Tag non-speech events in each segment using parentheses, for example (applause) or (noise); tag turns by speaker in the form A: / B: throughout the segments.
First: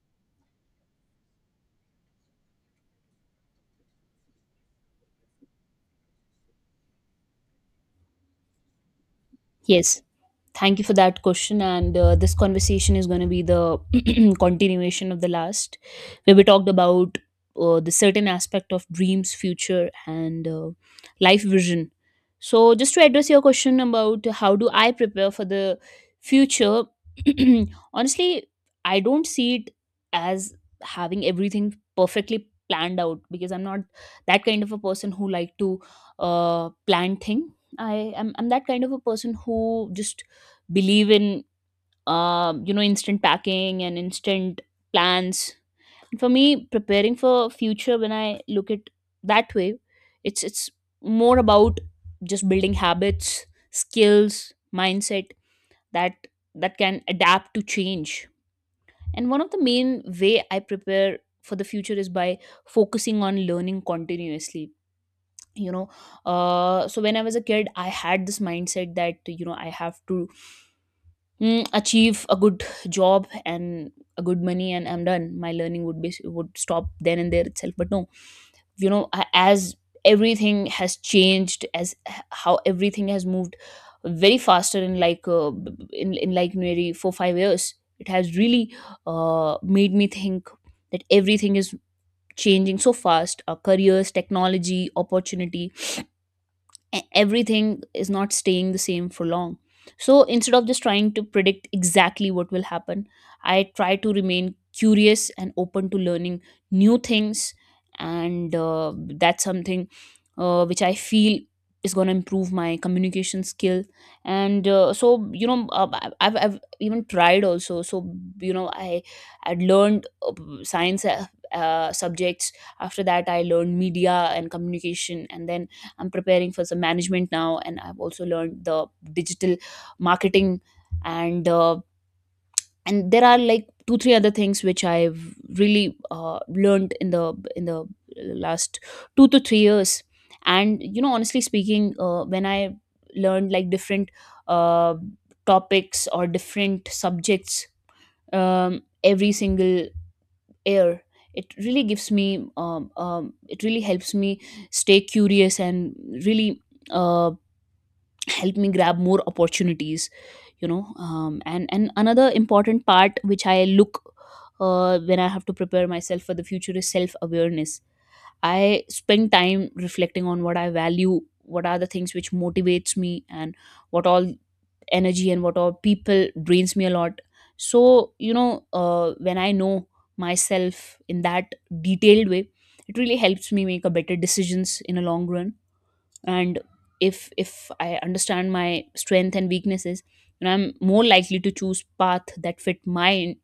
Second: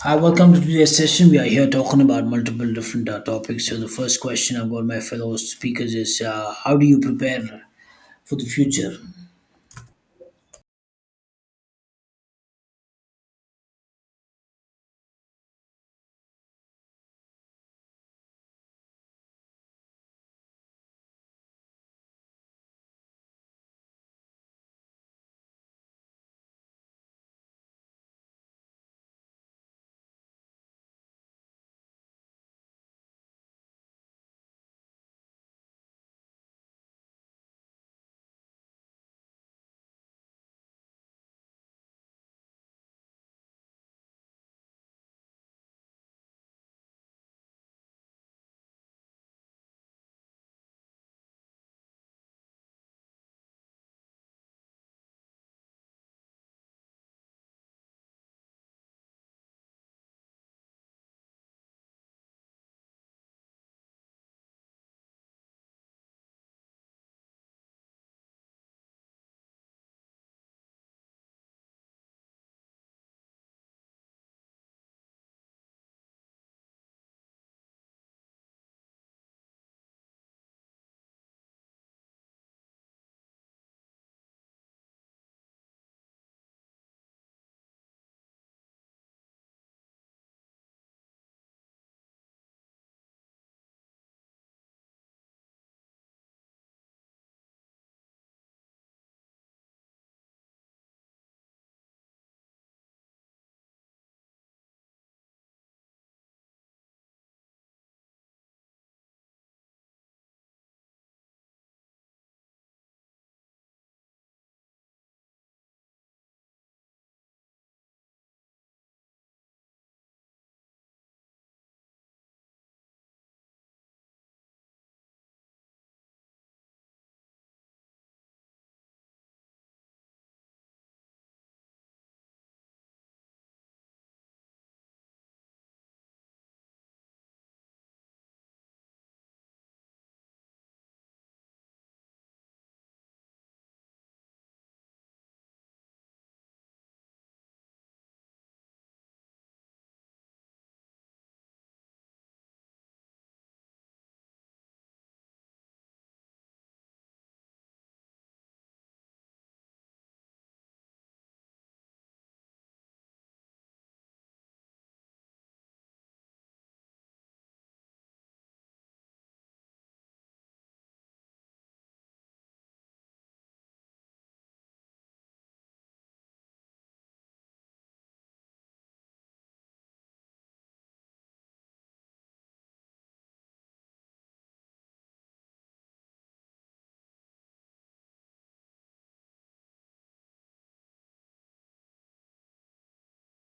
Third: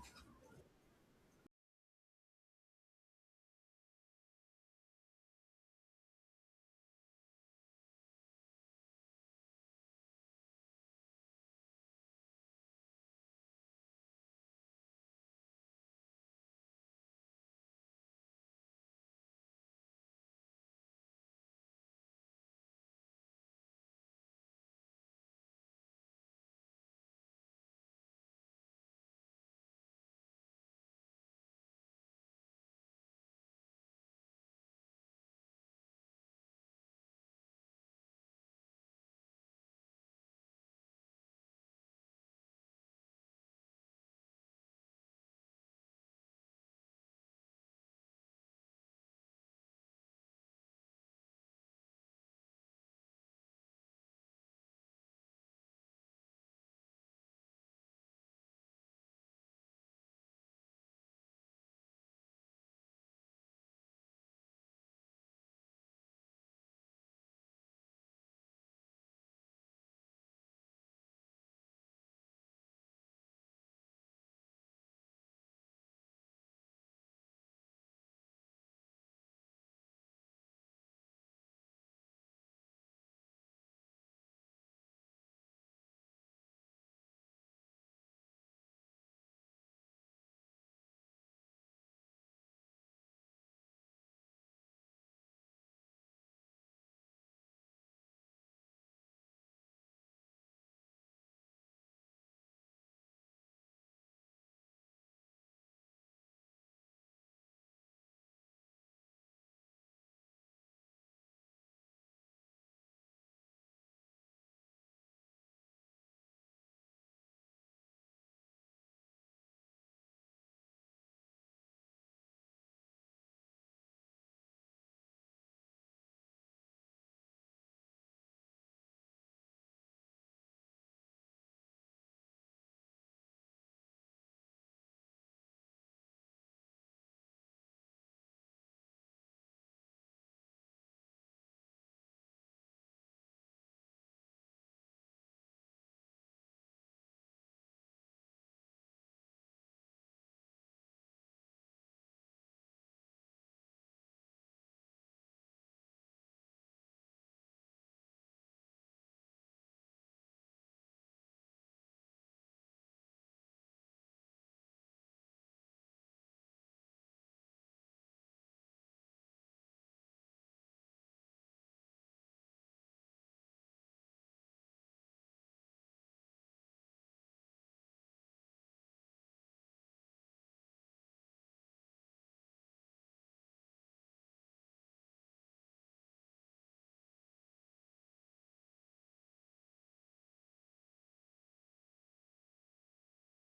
A: Hi, welcome to today's session. We are here talking about multiple different topics. So, the first question I've got my fellow speakers is how do you prepare for the future?
B: Yes. Thank you for that question. And this conversation is going to be the (clears throat) continuation of the last, where we talked about the certain aspect of dreams, future, and life vision. So, just to address your question about how do I prepare for the future, (clears throat) honestly, I don't see it as having everything perfectly planned out because I'm not that kind of a person who like to plan things. I'm that kind of a person who just believe in you know instant packing and instant plans. For me, preparing for future when I look at that way, it's more about just building habits, skills, mindset that that can adapt to change. And one of the main way I prepare for the future is by focusing on learning continuously. you know so when I was a kid I had this mindset that I have to achieve a good job and a good money and I'm done, my learning would be would stop then and there itself. But no, you know, as everything has changed, how everything has moved very faster in like in like nearly 4 5 years, it has really made me think that everything is changing so fast. Our careers, technology, opportunity, everything is not staying the same for long. So instead of just trying to predict exactly what will happen, I try to remain curious and open to learning new things. And that's something which I feel is going to improve my communication skill. And I've even tried also. So, you know, I had learned science subjects. After that, I learned media and communication. And then I'm preparing for some management now, and I've also learned the digital marketing and and there are like 2 3 other things which I've really learned in the last 2 to 3 years. And you know, honestly speaking, when I learned like different uh, topics or different subjects every single year, it really gives me it really helps me stay curious and really um, help me grab more opportunities, you know. And another important part which I look when I have to prepare myself for the future is self awareness. I spend time reflecting on what I value, what are the things which motivates me, and what all energy and what all people drains me a lot. So, you know, when I know myself in that detailed way, it really helps me make a better decisions in a long run. And if I understand my strength and weaknesses, then I'm more likely to choose path that fit my in-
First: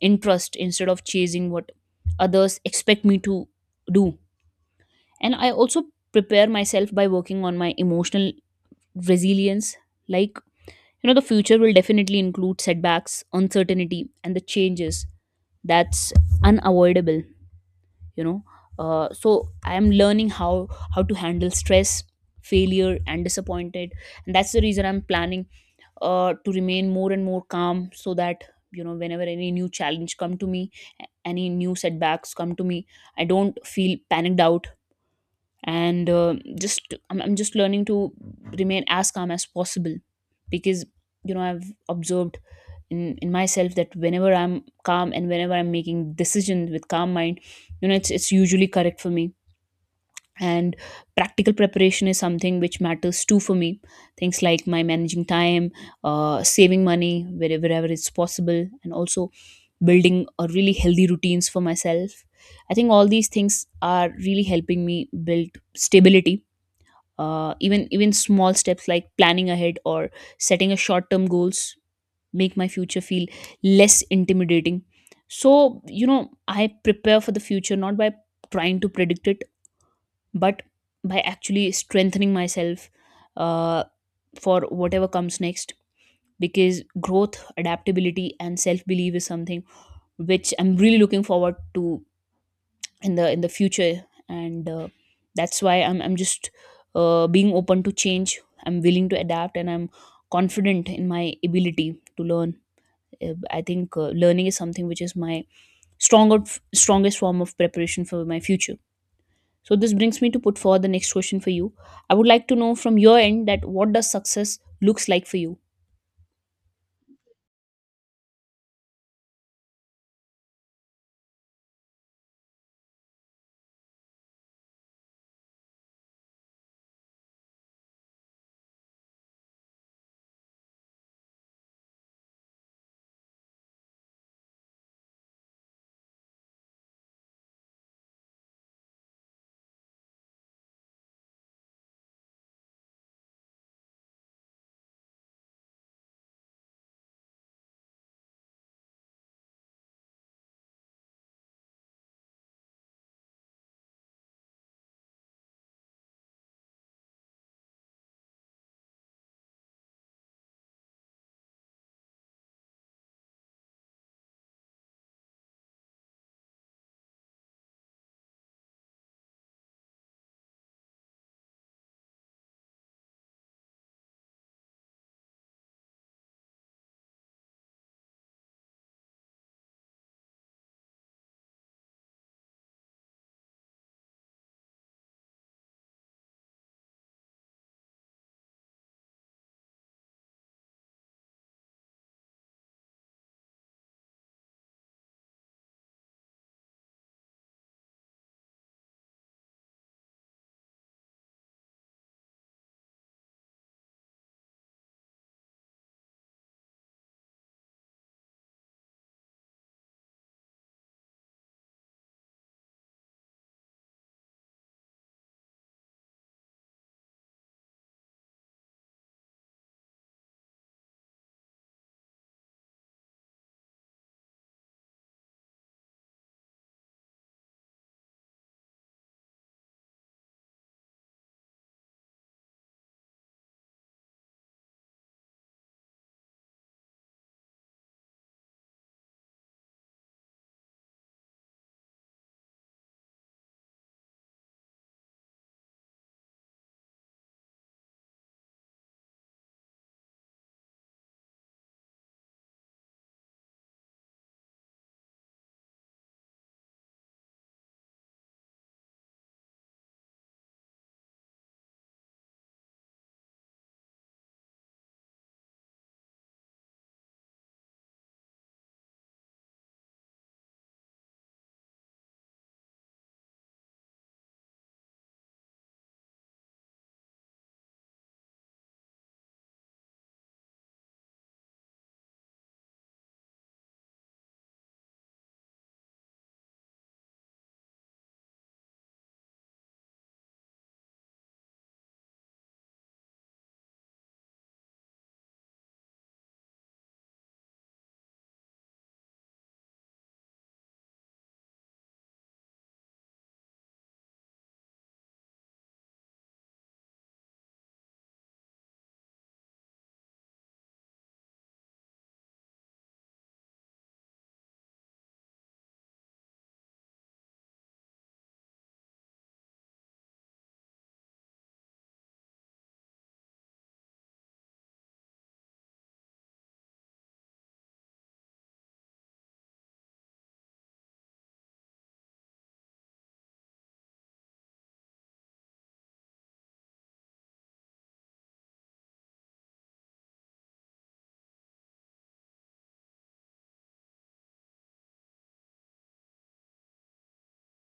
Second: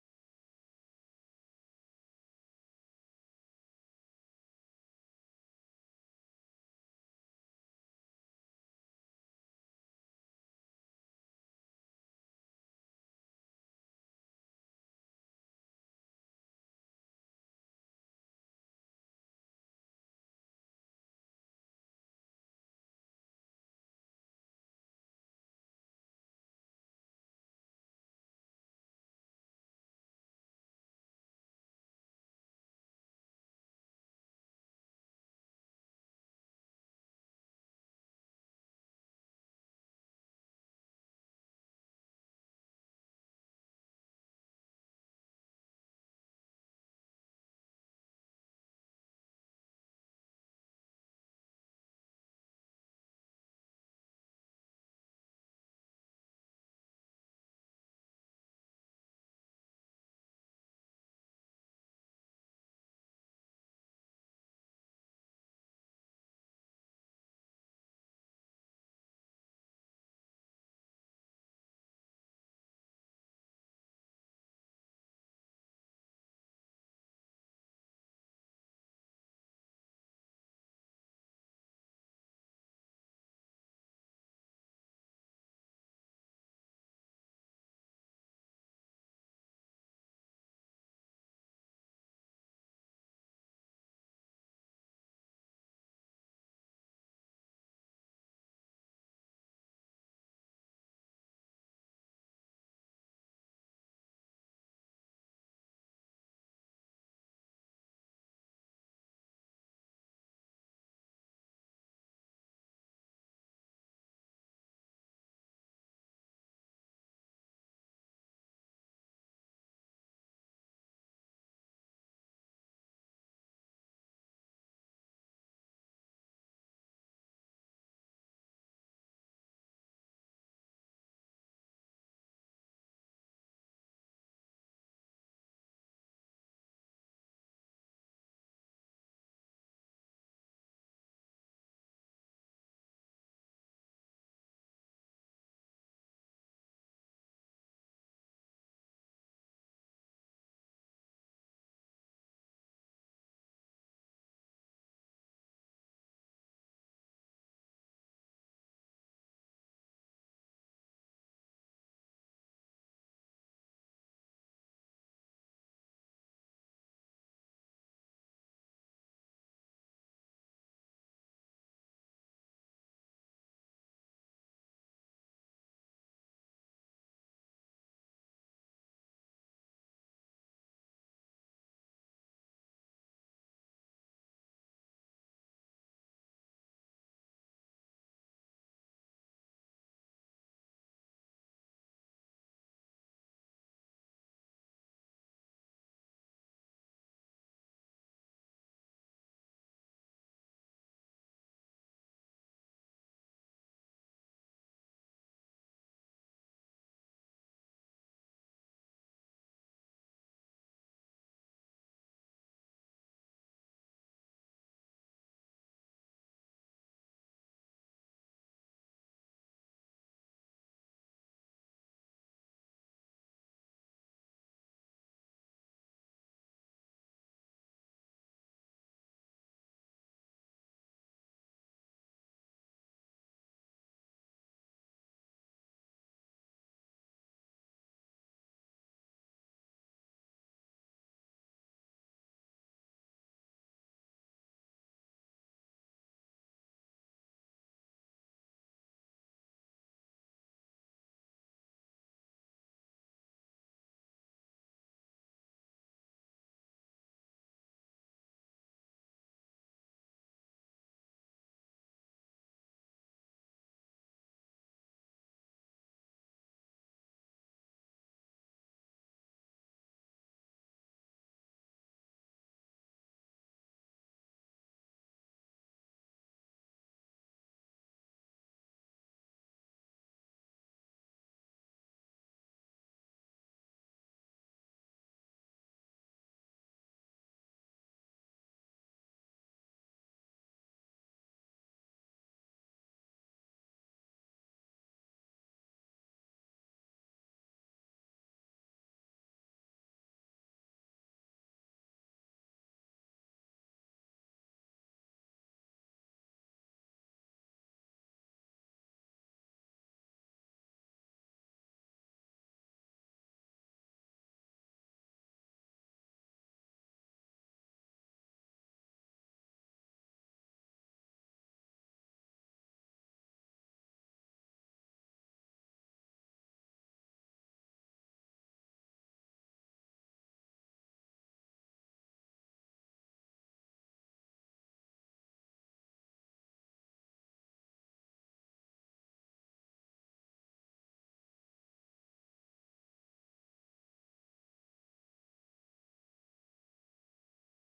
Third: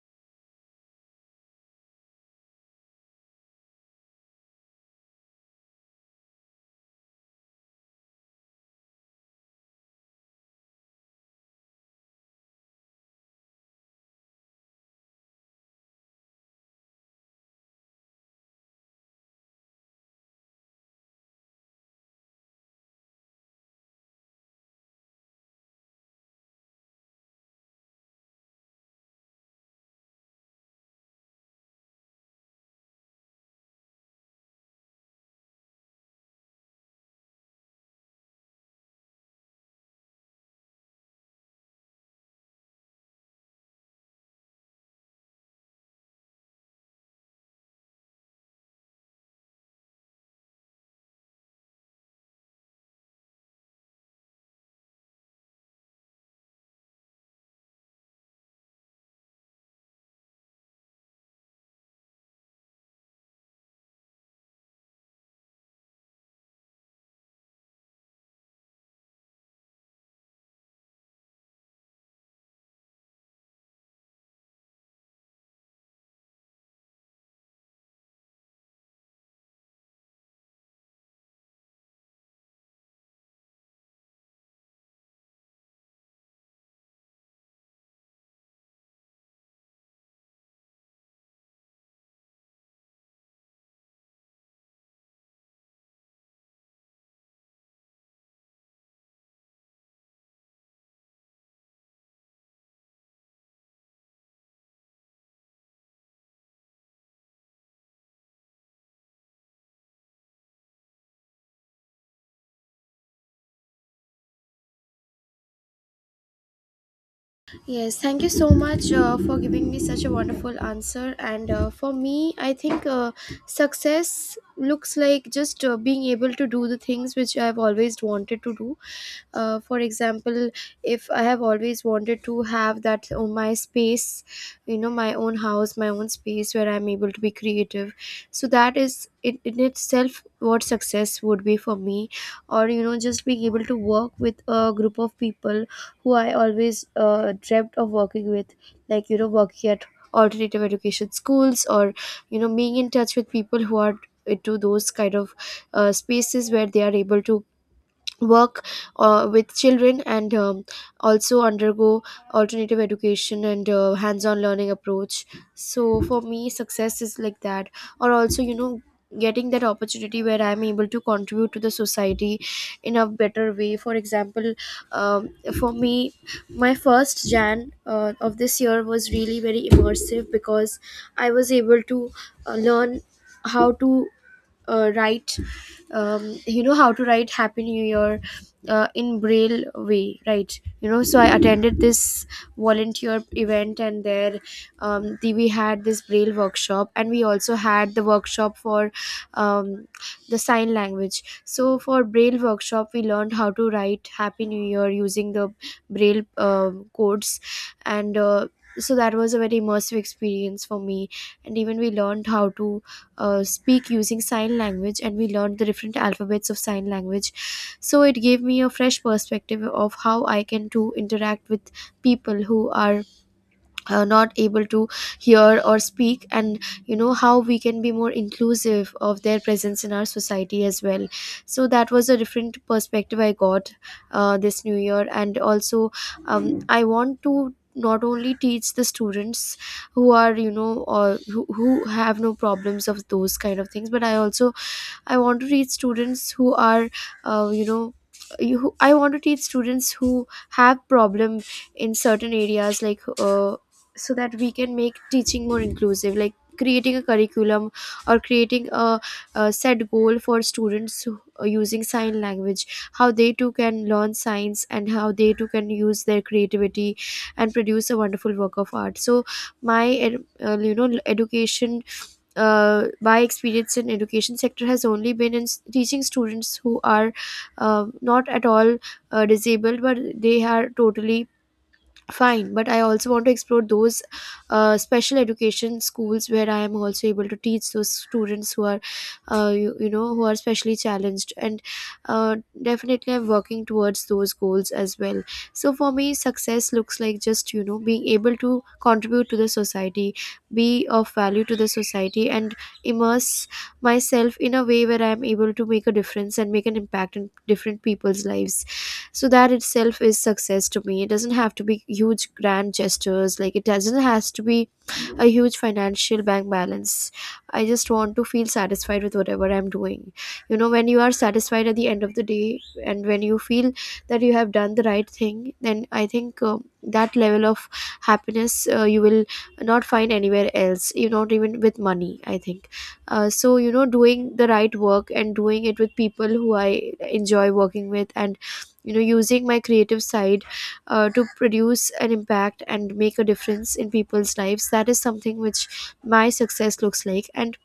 B: interest instead of chasing what others expect me to do. And I also prepare myself by working on my emotional resilience. Like, you know, the future will definitely include setbacks, uncertainty and the changes. That's unavoidable, you know. So I am learning how to handle stress, failure and disappointed. And that's the reason I'm planning to remain more and more calm so that, you know, whenever any new challenge come to me, any new setbacks come to me, I don't feel panicked out. And I'm just learning to remain as calm as possible. Because, you know, I've observed in myself that whenever I'm calm and whenever I'm making decisions with calm mind, you know, it's usually correct for me. And practical preparation is something which matters too for me. Things like my managing time, saving money wherever it's possible, and also building a really healthy routines for myself. I think all these things are really helping me build stability. Even small steps like planning ahead or setting a short term goals make my future feel less intimidating. So, you know, I prepare for the future not by trying to predict it, but by actually strengthening myself uh, for whatever comes next. Because growth, adaptability and self belief is something which I'm really looking forward to in the future. And that's why I'm just being open to change, I'm willing to adapt, and I'm confident in my ability to learn. I think learning is something which is my stronger strongest form of preparation for my future. So this brings me to put forward the next question for you. I would like to know from your end, that what does success looks like for you?
C: Yes, thank you so much for giving me such a wonderful answer. And for me, I think success looks like just being able to do the things which I've always wanted to do, for example, if I have always wanted to have that my space, you know, my own house, my own space where I'm able to be creative. So that is it in itself what success would be for me, or, you know, just being able to work with a group of people who I always dreamt of working with, like, you know, working at alternative education schools, or you know, being in touch with people who are into those kind of spaces where they are able to work with children, and also undergo alternative education and hands-on learning approach. So for me success is like that. Or, also, you know, getting that opportunity where I'm able to contribute to the society in a better way. For example, um, for me, my first jan of this year was really very immersive, because I was able to learn how to write, you know, how to write happy new year in braille way, right, you know. So I attended this volunteer event, and there we had this braille workshop, and we also had the workshop for um, the sign language. So for braille workshop we learned how to write happy new year using the braille codes. And so that was a very immersive experience for me. And even we learned how to speak using sign language, and we learned the different alphabets of sign language. So it gave me a fresh perspective of how I can to interact with people who are not able to hear or speak, and you know how we can be more inclusive of their presence in our society as well. So that was a different perspective I got this new year. And also, I want to not only teach the students who are, you know, or who have no problems of those kind of things, but I also, I want to teach students who are, uh, you know, I want to teach students who have problem in certain areas, like, so that we can make teaching more inclusive, like creating a curriculum, or creating a set goal for students using sign language, how they too can learn science and how they too can use their creativity and produce a wonderful work of art. So my ed- you know education, my experience in education sector has only been in teaching students who are not at all disabled, but they are totally fine. But I also want to explore those special education schools where I am also able to teach those students who are you know, who are specially challenged. And uh, definitely I'm working towards those goals as well. So for me success looks like, just, you know, being able to contribute to the society, be of value to the society, and immerse myself in a way where I am able to make a difference and make an impact in different people's lives. So that itself is success to me. It doesn't have to be huge grand gestures, like it doesn't has to be a huge financial bank balance. I just want to feel satisfied with whatever I'm doing. You know, when you are satisfied at the end of the day, and when you feel that you have done the right thing, then I think that level of happiness you will not find anywhere else, you not even with money, I think. So, you know, doing the right work and doing it with people who I enjoy working with, and you know, using my creative side to produce an impact and make a difference in people's lives, that is something which my success looks like. And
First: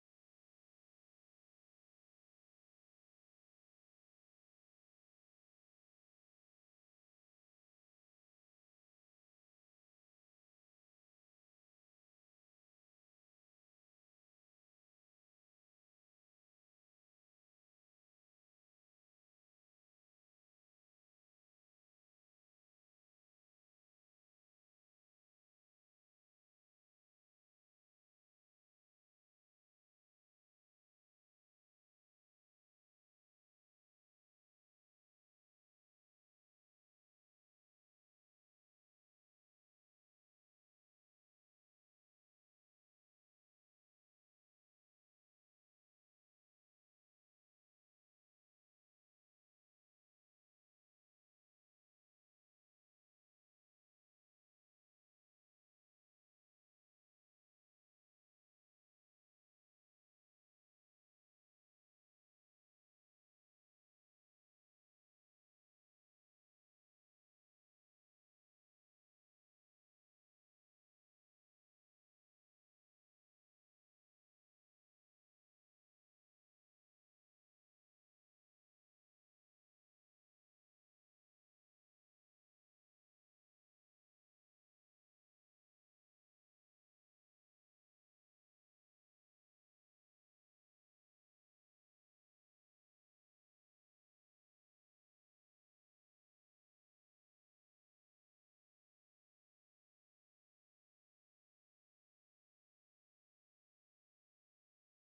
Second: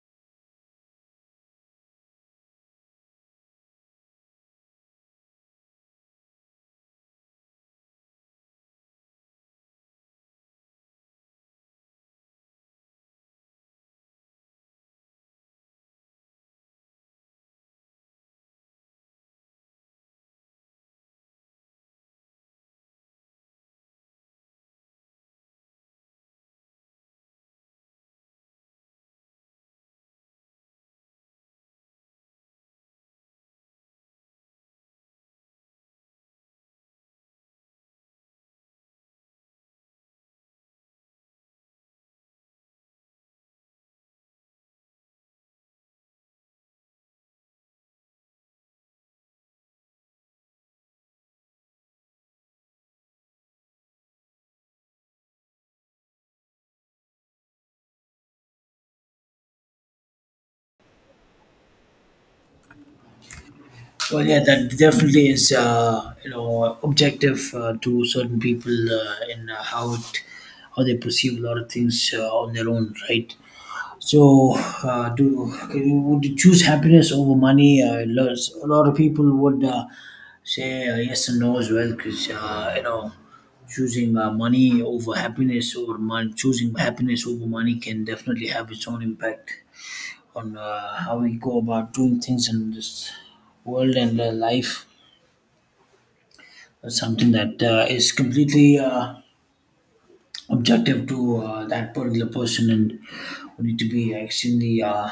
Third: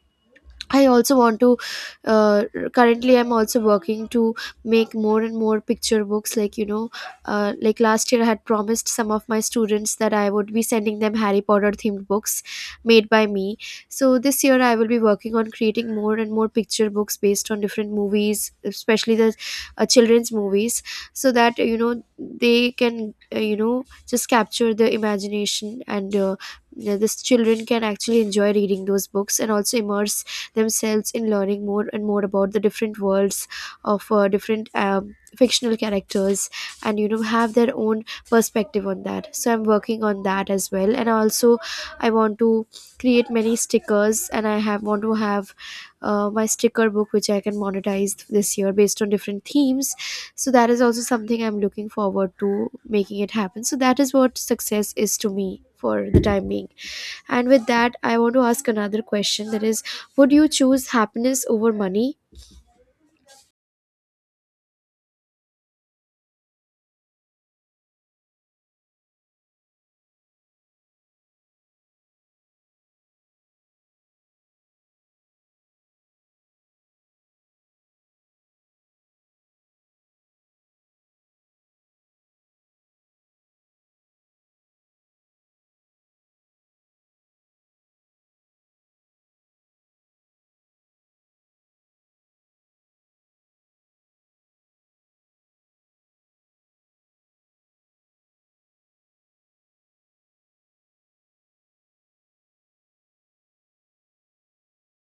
C: I also want to, uh, currently I'm also working to make more and more picture books, like, you know, like last year I had promised some of my students that I would be sending them Harry Potter themed books made by me. So this year I will be working on creating more and more picture books based on different movies, especially the children's movies. So that you know they can, you know, just capture the imagination. And yeah, this children can actually enjoy reading those books and also immerse themselves in learning more and more about the different worlds of different fictional characters, and you know have their own perspective on that. So I'm working on that as well. And also I want to create many stickers, and I have want to have my sticker book which I can monetize this year based on different themes. So that is also something I'm looking forward to making it happen. So that is what success is to me for the time being. And with that, I want to ask another question, that is, would you choose happiness over money?
A: Well, yeah, that definitely is, objective to certain people in how it, how they perceive a lot of things on their own, right? So, do can you, would you choose happiness over money? A lot of people would say yes and no as well, because choosing money over happiness or choosing happiness over money can definitely have its own impact on how we go about doing things in this world and life. That's something that is completely objective to that particular person, and we need to be extremely. Uh,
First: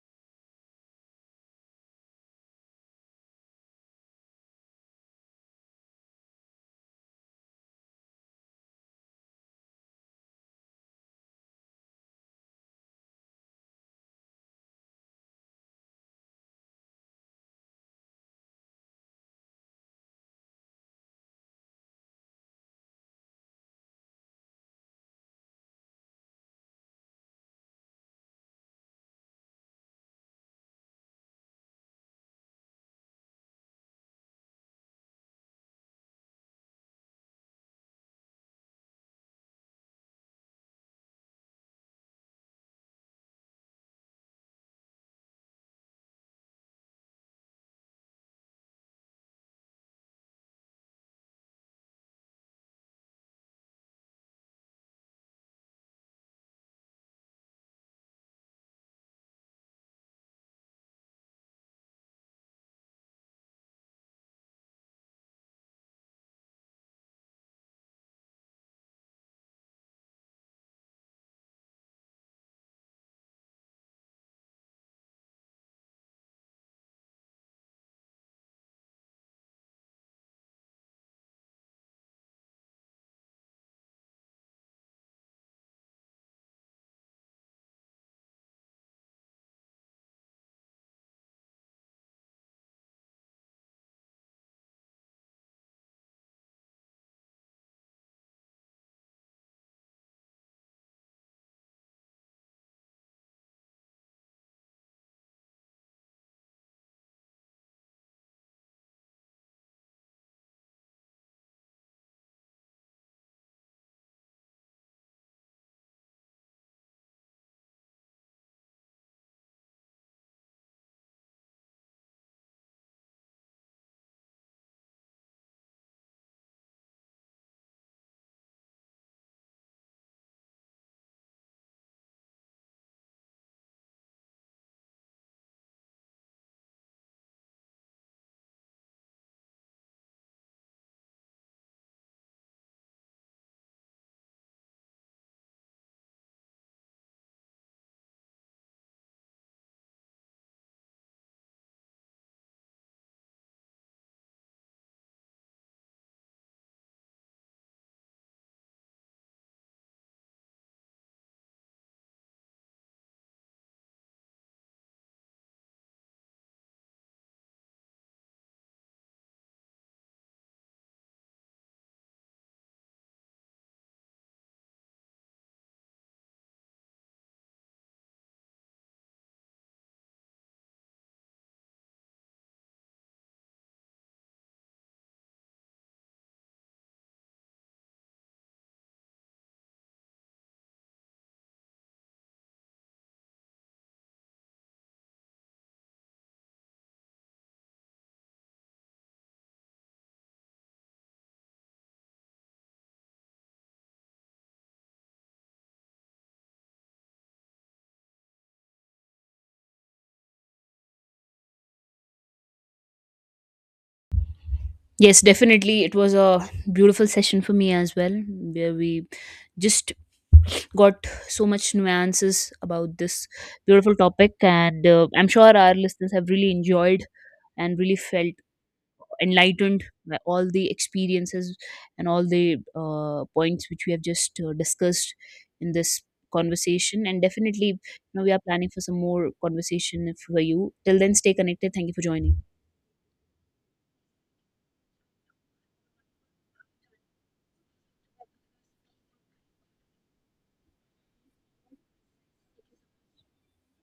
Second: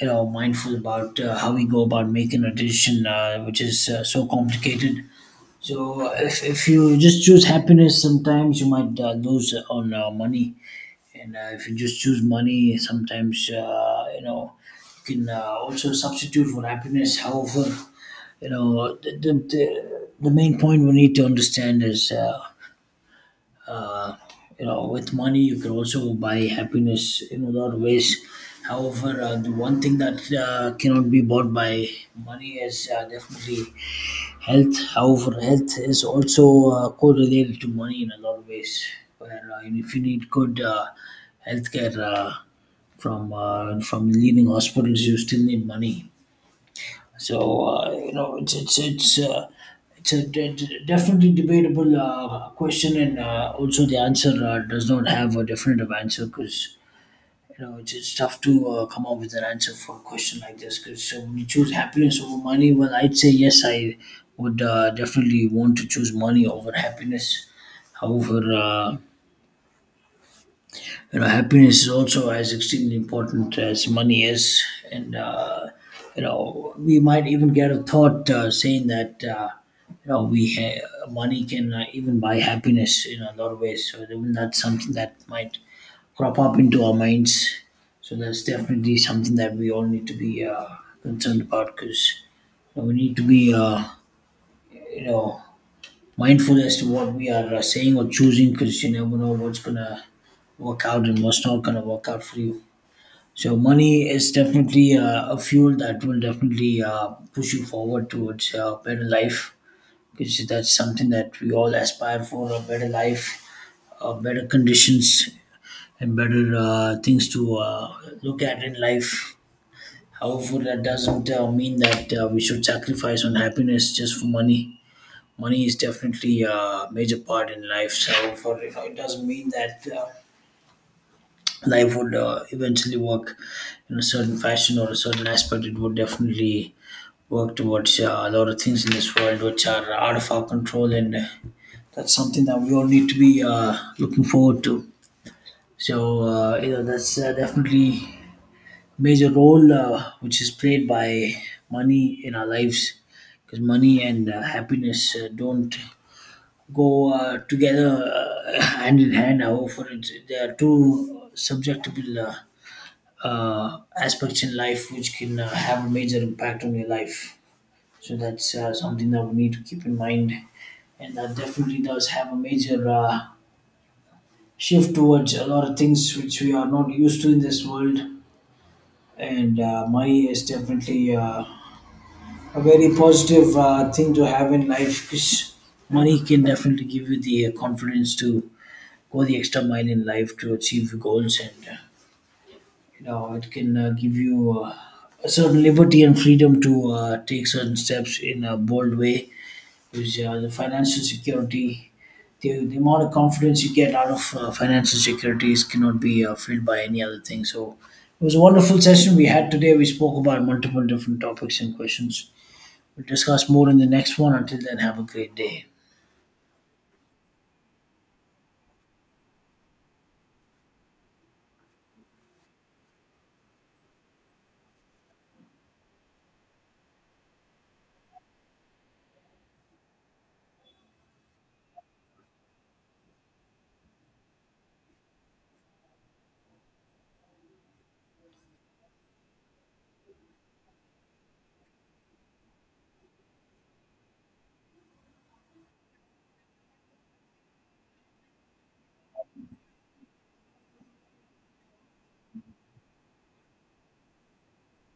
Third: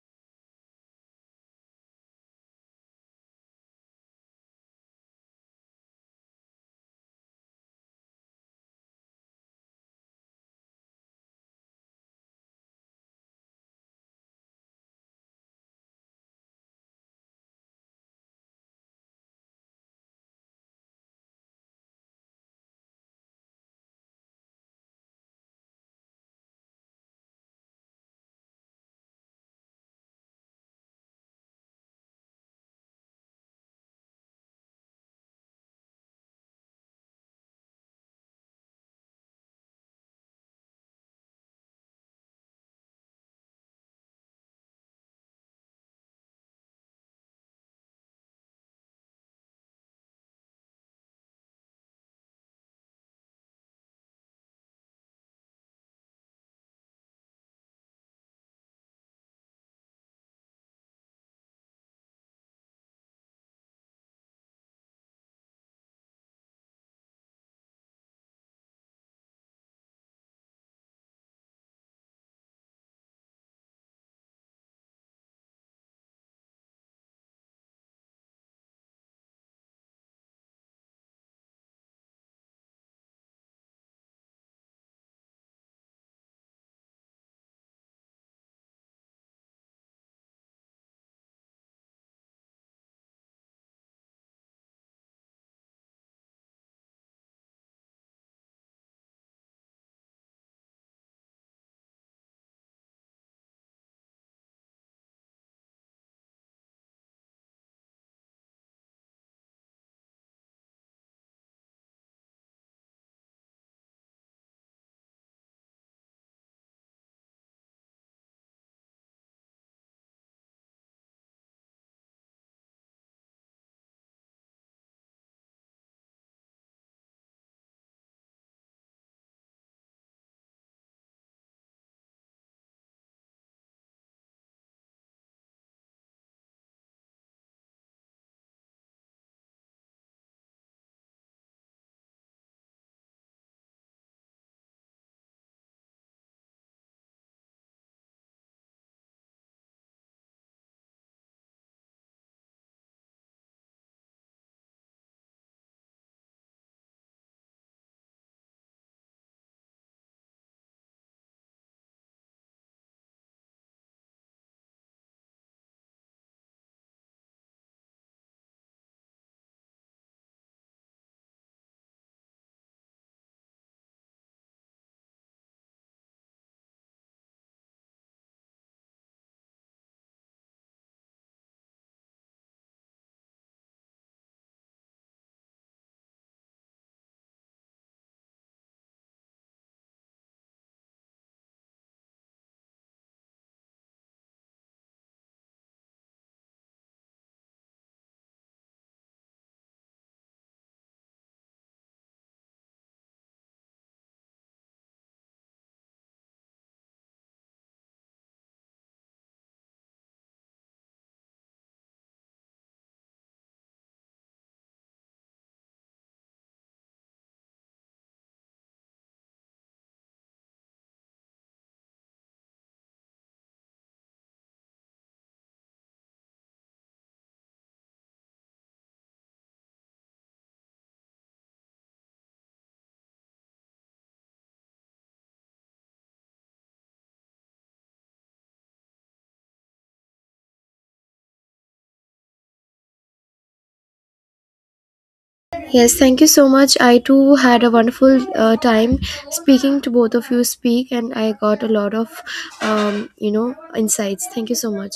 A: you know Mindful about how we go about making a decision which is so complicated. So if you just choose happiness, sometimes you might lose on money, and if you just choose money, sometimes you can also substitute for happiness. However, you know the main point we need to understand is uh, with money you can also buy happiness in a lot of ways. However, the one thing that cannot be bought by money is definitely health. However, health is also correlated to money in a lot of ways, where if you need good healthcare from leading hospitals, you still need money. So it's a definitely debatable question, and also the answer does not have a definitive answer, because it's tough to come up with an answer for a question like this. Because when you choose happiness over money, well, I'd say yes, I would definitely want to choose money over happiness. However, happiness is also as extremely important as money is, and we might even get a thought saying that you know we ha- money can even buy happiness in a lot of ways. So even that's something that might crop up into our minds. So that's definitely something that we all need to be concerned about, because we need to be you know mindful as to what we are saying or choosing, because you never know what's gonna work out and what's not gonna work out for you. So money is definitely a fuel that will definitely push you forward towards a better life, because that's something that we all aspire for: a better life, better conditions, and better things to look at in life. However, that doesn't mean that we should sacrifice on happiness just for money. Money is definitely a major part in life. It doesn't mean that life would eventually work in a certain fashion or a certain aspect. It would definitely work towards a lot of things in this world which are out of our control, and that's something that we all need to be looking forward to. So that's definitely major role which is played by money in our lives, because money and happiness don't go together, (laughs) hand in hand. However, for it, there are two subjectable aspects in life which can have a major impact on your life. So that's something that we need to keep in mind, and that definitely does have a major shift towards a lot of things which we are not used to in this world. And money is definitely. A very positive thing to have in life, because money can definitely give you the confidence to go the extra mile in life to achieve your goals, and it can give you a certain liberty and freedom to take certain steps in a bold way, because the financial security the amount of confidence you get out of financial securities cannot be filled by any other thing. So it was a wonderful session we had today. We spoke about multiple different topics and questions. We'll discuss more in the next one. Until then, have a
B: Yes,
A: great day.
B: definitely. It was a beautiful session for me as well, where we just got so much nuances about this beautiful topic. And I'm sure our listeners have really enjoyed and really felt enlightened by all the experiences and all the points which we have just discussed in this conversation. And definitely, you know, we are planning for some more conversation for you. Till then, stay connected. Thank you for joining.
C: Yes, thank you so much. I too had a wonderful time speaking to both of you speak, and I got a lot of, you know, insights. Thank you so much.